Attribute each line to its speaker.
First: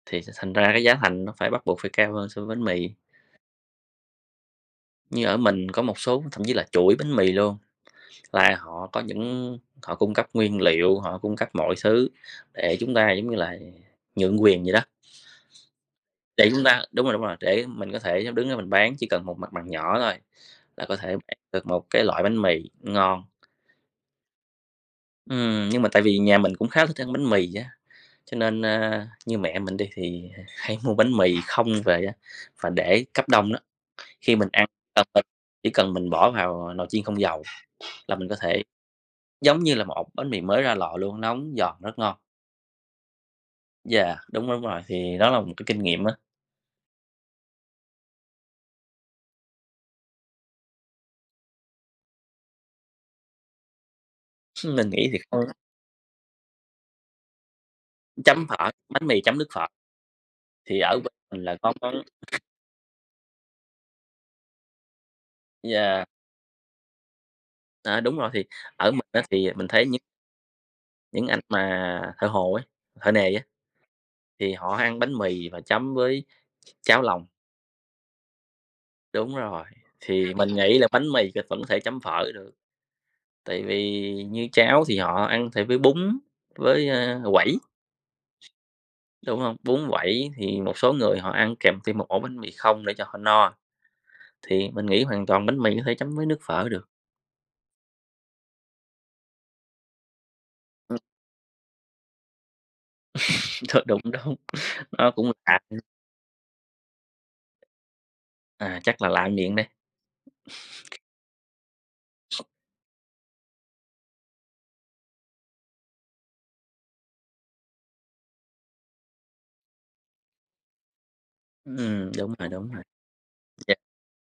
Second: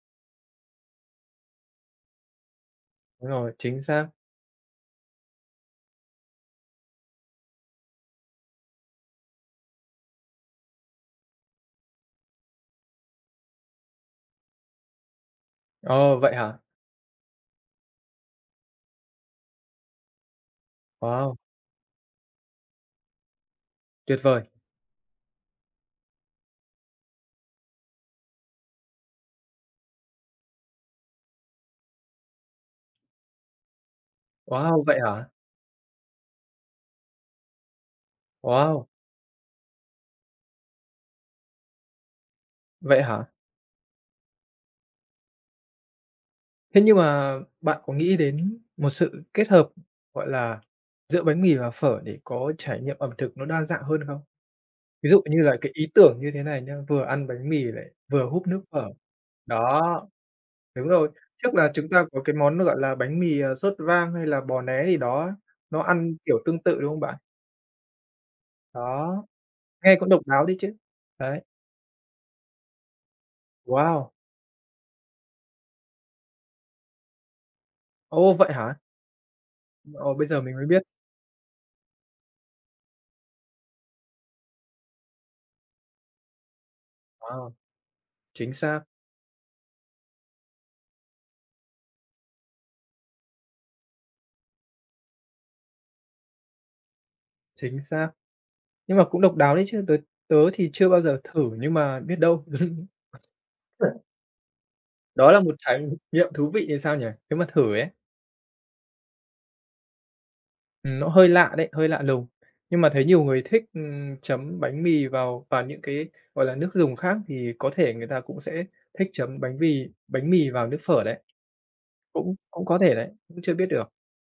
Speaker 1: Thì thành thành ra cái giá thành nó phải bắt buộc phải cao hơn so với bánh mì.
Speaker 2: Đúng rồi, chính xác.
Speaker 1: Như ở mình có một số thậm chí là chuỗi bánh mì luôn, là họ có những họ cung cấp nguyên liệu, họ cung cấp mọi xứ để chúng ta giống như là, ờ, nhượng quyền vậy đó.
Speaker 2: Ồ, vậy
Speaker 1: Để
Speaker 2: hả?
Speaker 1: chúng ta đúng rồi, đúng rồi, để mình có thể đứng ra mình bán, chỉ cần một mặt bằng nhỏ thôi, là có thể bán
Speaker 2: Wow!
Speaker 1: được một cái loại bánh mì ngon.
Speaker 2: Tuyệt vời.
Speaker 1: Ừm, nhưng mà tại vì nhà mình cũng khá thích ăn bánh mì á, cho nên, ơ như mẹ mình đi thì, à, hay mua bánh mì không về á và để cấp đông nó, khi mình ăn,
Speaker 2: Wow! Vậy
Speaker 1: [unintelligible]
Speaker 2: hả?
Speaker 1: chỉ cần mình bỏ vào nồi chiên không dầu, là mình có thể
Speaker 2: Wow!
Speaker 1: giống như là một ổ bánh mì mới ra lò luôn, nóng giòn rất ngon.
Speaker 2: Vậy hả?
Speaker 1: Yeah, đúng, đúng rồi, thì đó là một cái kinh nghiệm á.
Speaker 2: Thế nhưng mà bạn có nghĩ đến một sự kết hợp, gọi là, giữa bánh mì và phở để có trải nghiệm ẩm thực nó đa dạng hơn không?
Speaker 1: Mình nghĩ
Speaker 2: Ví
Speaker 1: thì
Speaker 2: dụ như là
Speaker 1: [unintelligible]
Speaker 2: cái ý tưởng như thế này nhá, vừa ăn bánh mì lại vừa húp
Speaker 1: Chấm
Speaker 2: nước
Speaker 1: phở,
Speaker 2: phở.
Speaker 1: bánh mì chấm nước phở.
Speaker 2: Đó.
Speaker 1: Thì
Speaker 2: Đúng
Speaker 1: ở
Speaker 2: rồi.
Speaker 1: bên mình
Speaker 2: Trước
Speaker 1: là
Speaker 2: là
Speaker 1: có
Speaker 2: chúng
Speaker 1: có
Speaker 2: ta có cái món nó gọi là bánh mì, ờ, sốt vang hay là bò né gì đó, nó
Speaker 1: Yeah.
Speaker 2: ăn kiểu tương tự, đúng không bạn?
Speaker 1: À, đúng rồi, thì ở mình á
Speaker 2: Đó.
Speaker 1: thì mình thấy
Speaker 2: Nghe
Speaker 1: những
Speaker 2: cũng độc đáo đấy chứ.
Speaker 1: những anh
Speaker 2: Đấy.
Speaker 1: mà thợ hồ ấy, thợ nề á,
Speaker 2: Wow!
Speaker 1: thì họ ăn bánh mì và chấm với cháo lòng.
Speaker 2: Ồ, vậy hả?
Speaker 1: Đúng rồi.
Speaker 2: Ồ, bây
Speaker 1: Thì
Speaker 2: giờ
Speaker 1: mình
Speaker 2: mình mới
Speaker 1: nghĩ
Speaker 2: biết.
Speaker 1: là bánh mì thì vẫn có thể chấm phở được, tại vì như cháo thì họ ăn thì với bún, với, a,
Speaker 2: Wow!
Speaker 1: quẩy,
Speaker 2: Chính xác.
Speaker 1: đúng hông? Bún quẩy thì một số người họ ăn kèm thêm một ổ bánh mì không để cho họ no, thì mình nghĩ hoàn toàn bánh mì có thể chấm với nước phở được.
Speaker 2: Chính xác. Nhưng mà cũng độc đáo đấy chứ, t tớ thì chưa
Speaker 1: Ừm.
Speaker 2: bao giờ thử, nhưng mà biết đâu.
Speaker 1: Th đúng,
Speaker 2: [unintelligible]
Speaker 1: đúng. Nó
Speaker 2: Đó
Speaker 1: cũng
Speaker 2: là một
Speaker 1: lạ nữa.
Speaker 2: trải nghiệm thú vị thì sao nhỉ? Nếu mà thử ấy.
Speaker 1: À, chắc là lạ miệng đây.
Speaker 2: Ừm, nó hơi lạ đấy, hơi lạ lùng. Nhưng mà thấy nhiều người thích, ừm, chấm bánh mì vào vào những cái, gọi là, nước dùng khác thì có thể người ta cũng sẽ thích chấm bánh mì bánh mì vào nước phở đấy.
Speaker 1: Ừm, đúng
Speaker 2: Cũng
Speaker 1: rồi,
Speaker 2: cũng
Speaker 1: đúng
Speaker 2: có
Speaker 1: rồi.
Speaker 2: thể đấy, cũng chưa biết
Speaker 1: Yeah.
Speaker 2: được.